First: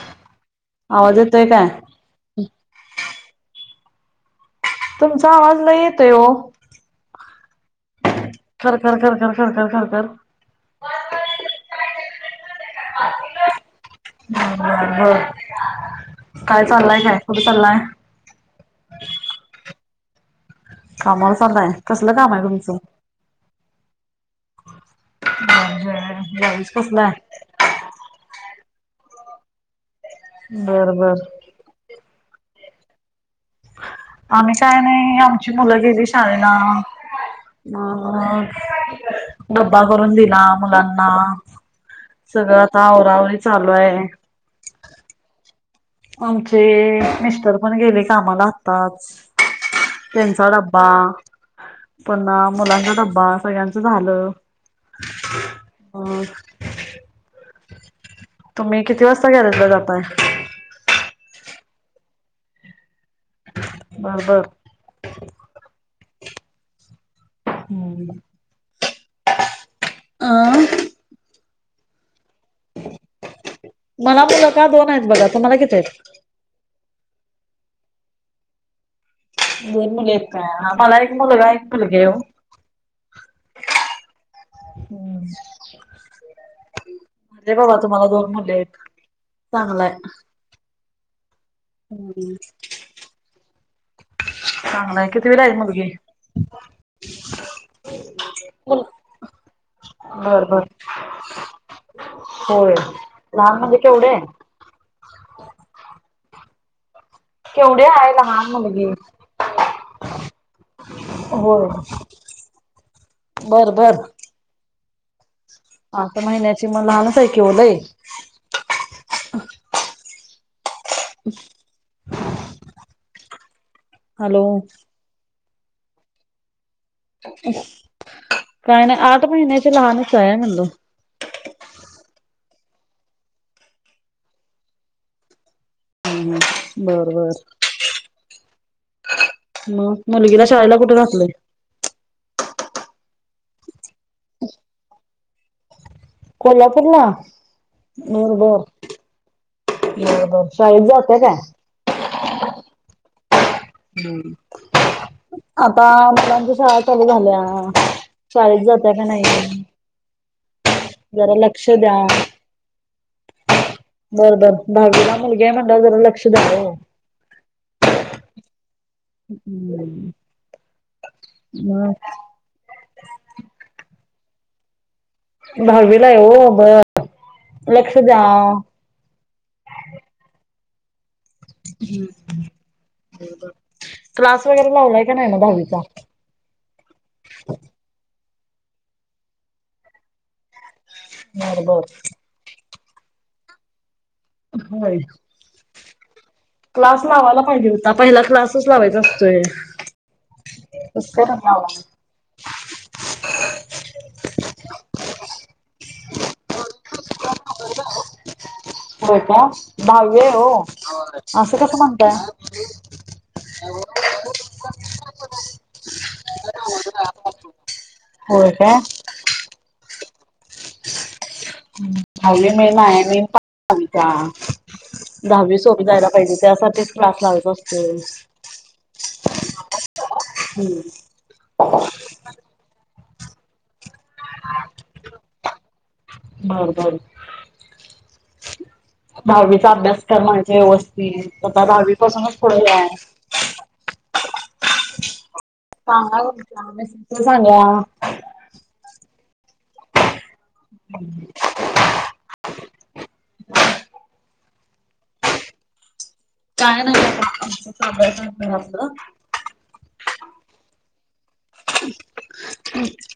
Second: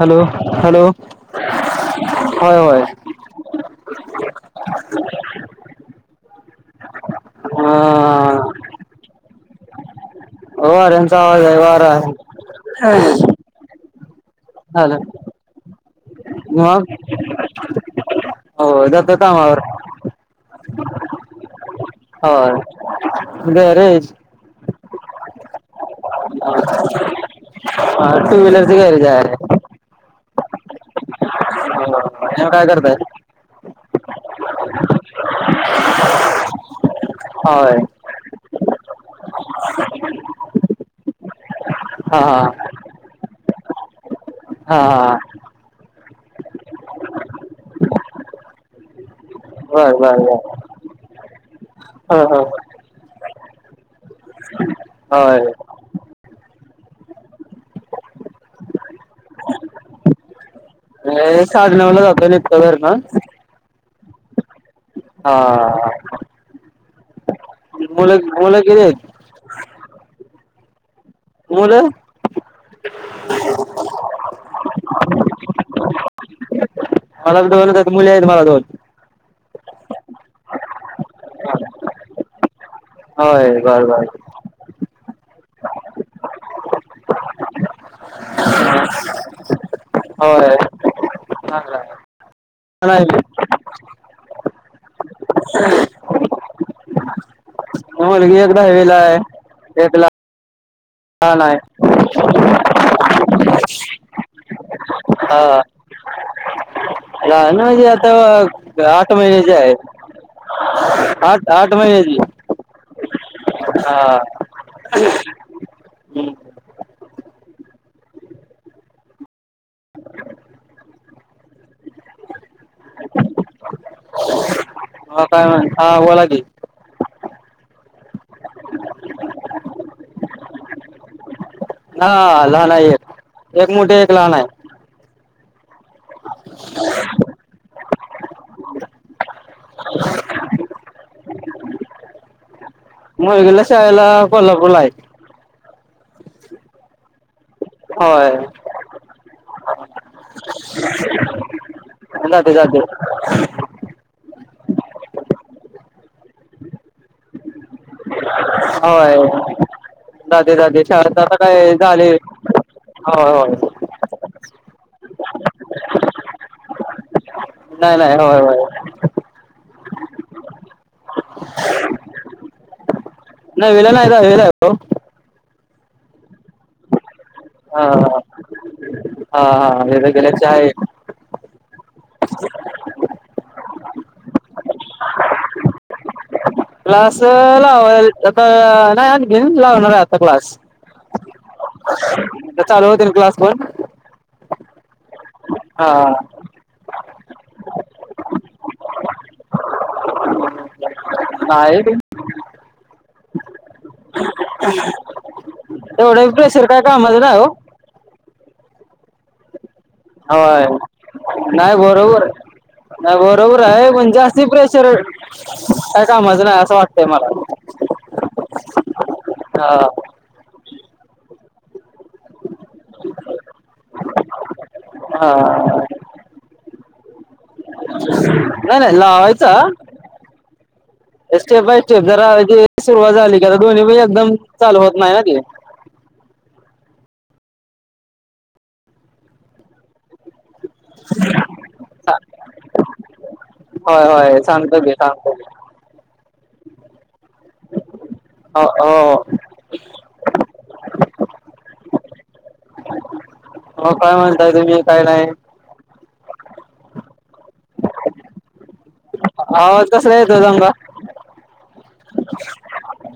Hello, hello आवाज येतोय काय? होय, होय. तुमचा आवाज लय येतोय ओ अ खर खर खर खर खर खर खर खर. वाऱ्यांचा आवाज आहे वारा झालं बर, काय मग चालाय काय कुठे चालाय? हो, जातो कामावर. कामाला चालाय, कसलं काम आहे होय तुमचं? गॅरेज [unintelligible] कसलं आहे? हा, टू व्हीलर गॅरेज हाय बरोबर हो, तुम्ही काय करताय? आम्ही काय नाय, आमची मुलं गेली शाळेला होय म अ डब्बा करून दिला मुलांना हा सगळ हा आता आवराअवरी चालूये हा हाहा. आमचे मिस्टर पण गेले कामाला आताच बर बर बर त्यांचा डब बा, हो पण हो मुलांचा डब्बा सगळ्यांचं झालं होय [unintelligible] तुम्ही किती वाजता गॅरेजला जाताय? हे, साडे नऊला जातो निघतो घरन बरोबर. हा हाहा. मुलं, मुलं किती आहेत? अं मुलं मला मुल का दोन आहेत बघा, तुम्हाला किती आहेत? [inaudible] मला दोनच मुली आहेत मला बघा दोन दोन मुली हायत का हा मला एक मुलगा एक मुलगी आहे ओ होय बर बर. हम्म म्हणजे बाबा तुम्हाला दोन मुली आहेत चांगल ये होय चांगलाये. चांगलंय कितविला आहे मुलगी? मुलगी एक दहावीला आहे एक ला बर बर लहान आहे. होय लहान म्हणजे केवढे हा लहान केवढे म्हणजे आहे लहान मुलगी आता आठ महिन्याची आहे. आठ होय आठ महिन्याची बर बर हा आता महिन्याची मग लहानच आहे की ओ लई [inaudible] हॅलो हा काय म्ह हा बोला की काय नाही आठ महिन्याची लहानच आहे म्हणलं. हा लहान आहे एक एक मोठी एक लहान आहे. बर बर मग मुलगीला शाळेला कुठ घातलं. मुलगीला शाळेला कोलपूरला ये. कोल्हापूर ला होय बर बर ब बर शाळेत जात्या काय? जाते जाते. हम्म आता मुलांच्या शाळा चालू झाल्या. शाळेत जात्या का होय नाही जाते जाते शाळात जरा आता लक्ष काय द्या. झाले. होय होय‌. बरं बर दहावीला मुलगी आहे म्हणल्यावर जरा लक्ष द्या ओ नाही नाही होय होय. हम्म हम्म नववीला नाई दहावीला आहे तो दहावीला आहे हो बर लक्ष द्या. हा हा हा हा क्लास वगैरे लावलाय काय नाही मग दहावीचा? क्लास लावायल आता नाही आणखीन लावणार ये आता क्लास बर बर चालू होतीन क्लास पण होय. हा क्लास लावायला पाहिजे होता पहिला क्लासच लावायचा असतोय. कसकाय नाही लावला. तेवढं प्रेशर काय कामाच नाय ओ हो का दहावी आहे हो होय असं नाही कसं म्हणताय. बरोबर नाही बरोबर आहे पण जास्ती प्रेशर काय कामच नाही असं वाटतंय मला होय का? हा. हवले नाही माया [unintelligible] म्हंत्या. हा दहावी सोपी जायला पाहिजे, त्यासाठीच क्लास लावायचा असतो. नाही नाही लावायचा. हुं. स्टेप बाय स्टेप, जरा सुरुवात झाली का दोन्ही प एकदम चालू होत नाही हा ते. बर बर. [inaudible] दहावीचा अभ्यास कर म्हणायच व्यवस्थित, आता दहावी पासूनच पुढं हे हाय. व्हय व्हय, सांगतो घे सांगतो घे. कामा [unintelligible] मस्त झालीया. हा अ ओ. [inaudible] हो काय म्हणताय तुम्ही काय नाही? काय नाही साध आपलं चालू हाय काम घरातलं. आवाज कसला येतोय सांगा? ह् [unintelligible]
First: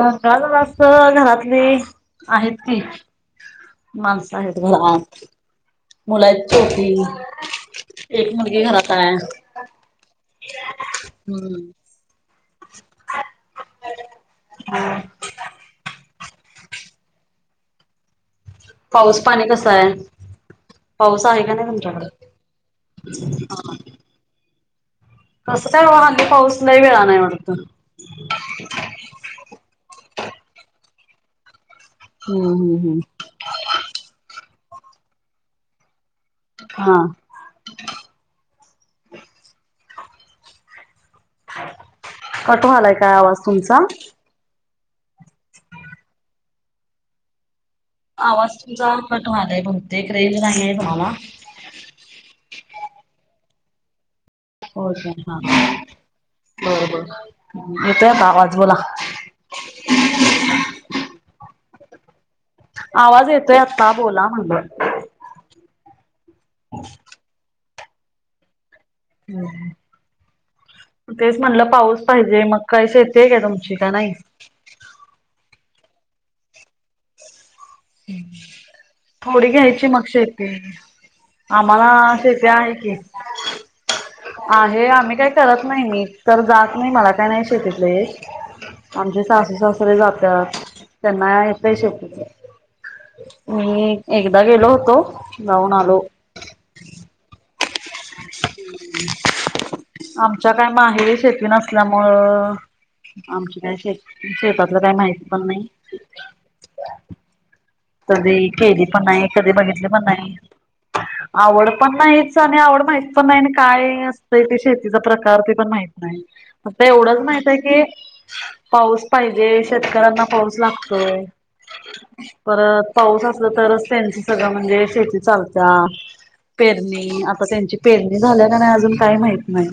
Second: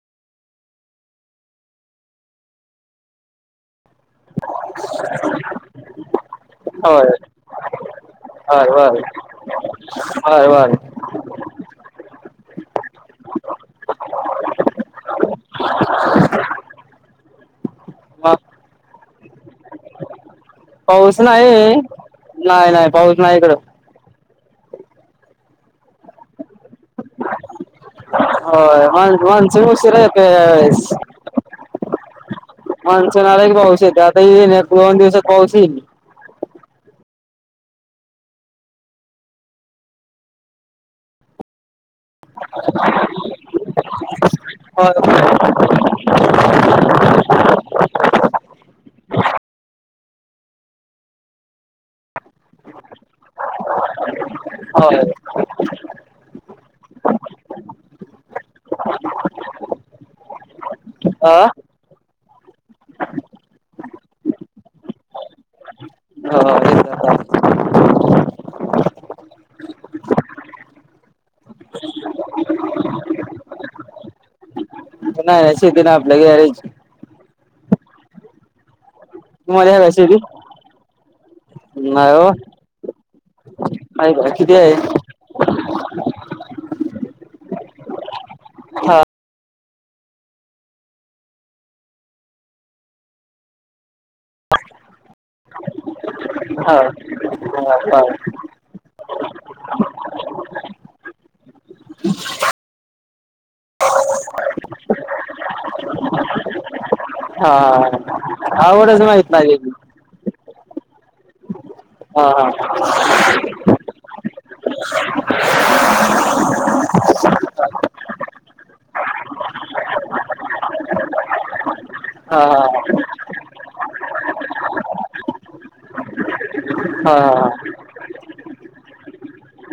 दंगा जरास घरातली आहेत की माणस हायेत घरात, मुल हायित छोटी. होय एक मुलगी बर घरात बर हाय. बर बर हूम्म. हम् [inaudible] मग पाऊस पाणी कसं हाय? पाऊस नाही, नाही नाही पाऊस नाही इकडं. कस काय बाबा? हल्ली पाऊस लई वेळा न हाय वाटत. हो माण मानसून उशीरा येतोय ह्यावेळेस. हुं. हू. माणसून आला की पाऊस येतो, आता येईन एक दोन दिवसात पाऊस येईल. हा. कट व्हालाय काय आवाज तुमचा? [unintelligible] आवाज तुमचा कट व्हालाय, बहुतेक रेंज नाही आहे तुम्हाला. [inaudible] होय का? हा हा बर बर येतोय आता आवाज बोला. अ आवाज येतोय आत्ता बोला म्हणल. हो [inaudible] हुं. तेच म्हणलं पाऊस पाहिजे, मग काय शेती हाय का तुमची का नाही? नाही नाही शेती नाही आपली गॅरेज. ह् थोडी तुम्हाला आहे घ्यायची का मग शेती. आम्हाला नाही हो शेती हाय की. आहे का किती आहे आम्ही काही करत नाही, मी तर जात नाही मला काय नाही शेतीतलं येत. हा आमचे सासू सासरे जातात, त्यांना येतय शेतीच मी एकदा गेलो होतो, जाऊन आलो. हा. [unintelligible] [unintelligible] आमच्या काय माहेरी शेती नसल्यामुळं आमची काय शेती, शेतातलं काय माहित पण नाय. हा कधी केली आवडच पण नाही, माहित कधी बघितली पण नाही, आवड पण हा नाहीच हा आणि आवड माहीत पण नाही काय अस ते ते शेतीचा प्रकार ते पण माहित नाय, फक्त एवढंच माहित आहे की पाऊस पाहिजे, शेतकऱ्यांना पाऊस लागतोय. हा परत हा पाऊस असल तरच त्यांची सगळं म्हणजे शेती चालत्या. हा पेरणी, आता हा. त्यांची पेरणी झाल्या का नाय अजून काय माहित नाय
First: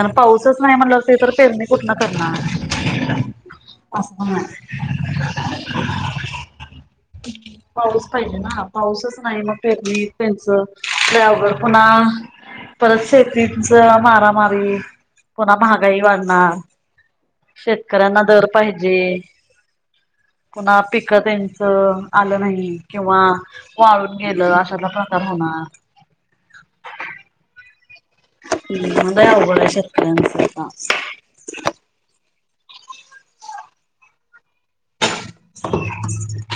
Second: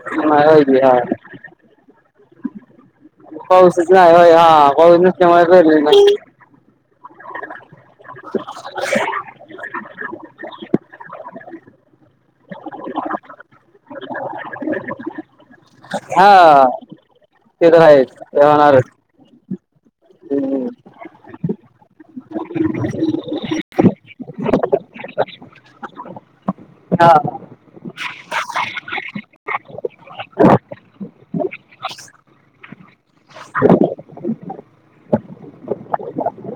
अन नाही पाऊसच होय नाय की हा म्हणल्यावर ते तर पेरणी कुठन करणार. पाऊसच नाय असं व्हय, पण आहे. हा पाऊस नसल्यामुळ पेरलं नसल [unintelligible] पाऊस पाहिजे ना, पाऊसच नाही मग पेरणी त्यांच लय अवघड पुन्हा परत शेतीच मारामारी पुन्हा महाग गरिबांना, हा ते तर आहेच शेतकऱ्यांना ते दर होणारच पाहिजे. पुन्हा पीक तेन त आल नाही किंवा वाळून गेलं अशातला प्रकार होणार. हा हा लय आवघड हाय शेतकऱ्यांच काम. [inaudible]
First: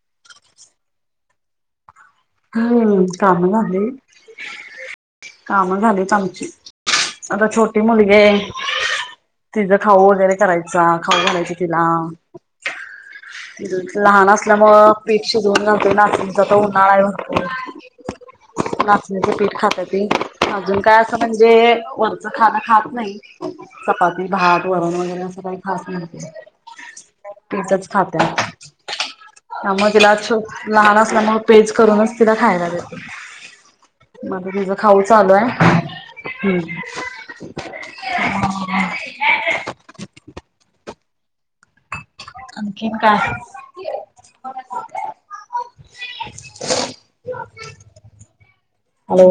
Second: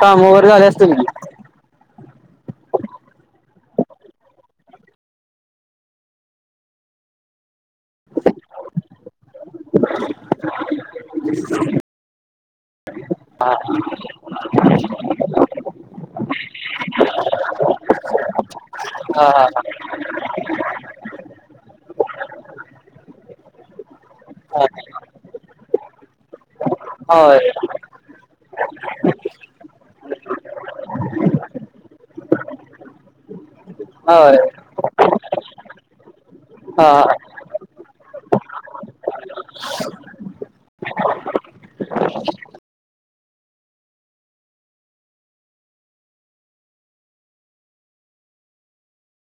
कामं वगैरे झालं असतील ना हम्म, काम झाले कामं झालीत आमची, आता छोटी मुलगी आहे. तिचा खाऊ वगैरे करायचा खाऊ घालायच तिला लहान असल्यामूळ पीठ शिजवून घालतोय नाचणीच, आत्ता उन्हाळा आहे म्हणून. [unintelligible] अच्छा नाचणीच पीठ खात्या ती अजून काय असं म्हणजे वरचं खाणं खात नाही चपाती, भात, वरण वगैरे अस काही खात नाही ती हा होय पेजचं खात. त्यामूळ तिला अस लहान असल्यामुळ पेज करूनच तिला खायला देते, होय मग तीचा खाऊ चालू हाय, हम्म हा आणखीन काय? हॅलो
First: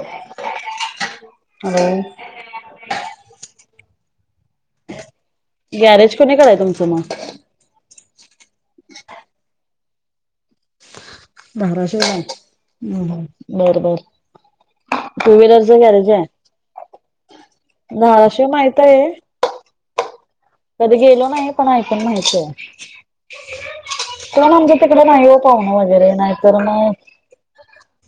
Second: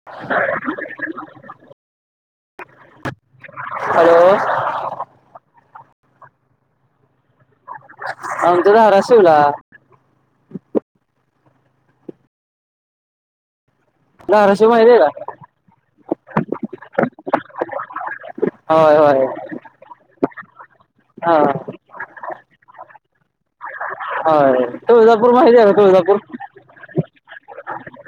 [inaudible] हॅलो हॅलो गॅरेज कोणीकड आहे तुमच मग? आमचं धाराशिवला. धाराशिवला हाय, हं हं, बर बर धाराशिव माहितीय का? टू व्हीलरच गॅरेज आहे, धाराशिव माहित होय आहे. होय कधी गेलो हा नाही पण ऐकून माहीती हाय. कोण होय आमचं तिकडे नाही तुळजापूर हो माहिती आहे पाहुणं का वगैरे तुळजापूर नाही तर मग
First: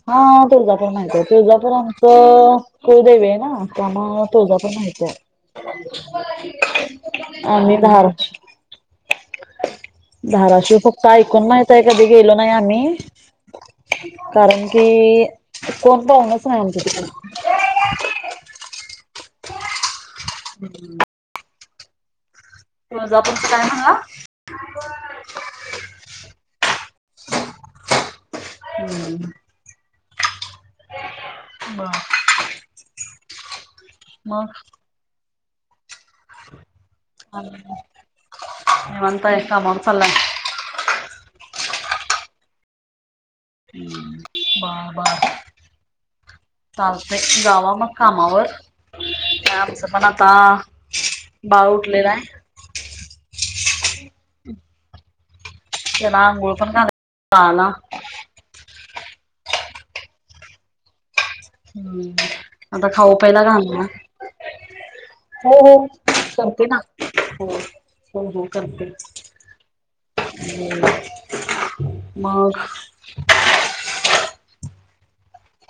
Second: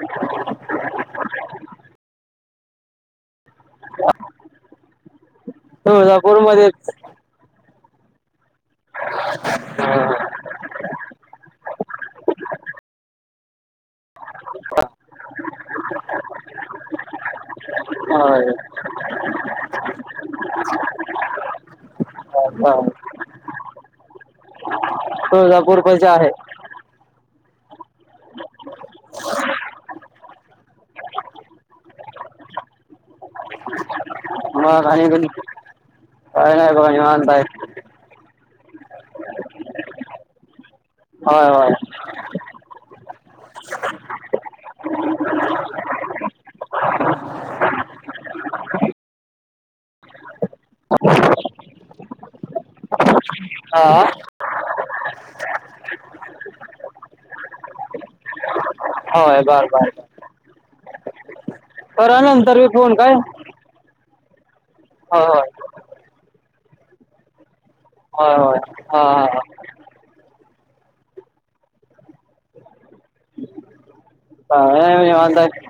हा तुळजापूर माहित आहे तुळजापूर आमचं कुळदेवी आहे ना, त्यामुळ तुळजापूर माहिती आहे. तुळजापूर मध्येच आम्ही भार धाराशिव फक्त ऐकून माहित आहे, कधी गेलो नाही आम्ही. कारण कि, कोण पाहूनच नाही आमच्या तिकडून. आहे. [inaudible] [inaudible] हा [unintelligible] हा. तुळजापूर पछी आहे. [inaudible] [inaudible] बा [inaudible] म. मग काय नाही [unintelligible] काय नाही थोडा निवांत आहे. मग निवांत आहे का? मग चला. [unintelligible] हम् पापा. [inaudible] चालतंय, जावा मग कामावर. नाही आमचं पण आता बाळ उठलेला आहे. हा. त्याला अघोळ पण घालायचं बाळाला. होय बर बर. हुं. करा नंतर मी आता फोन काय खाऊ प्यायला घालणार? होय हो हो. करते ना? हो हो होय होय हो होय करते. हां हां मंग? काय नाही निवांत आहे.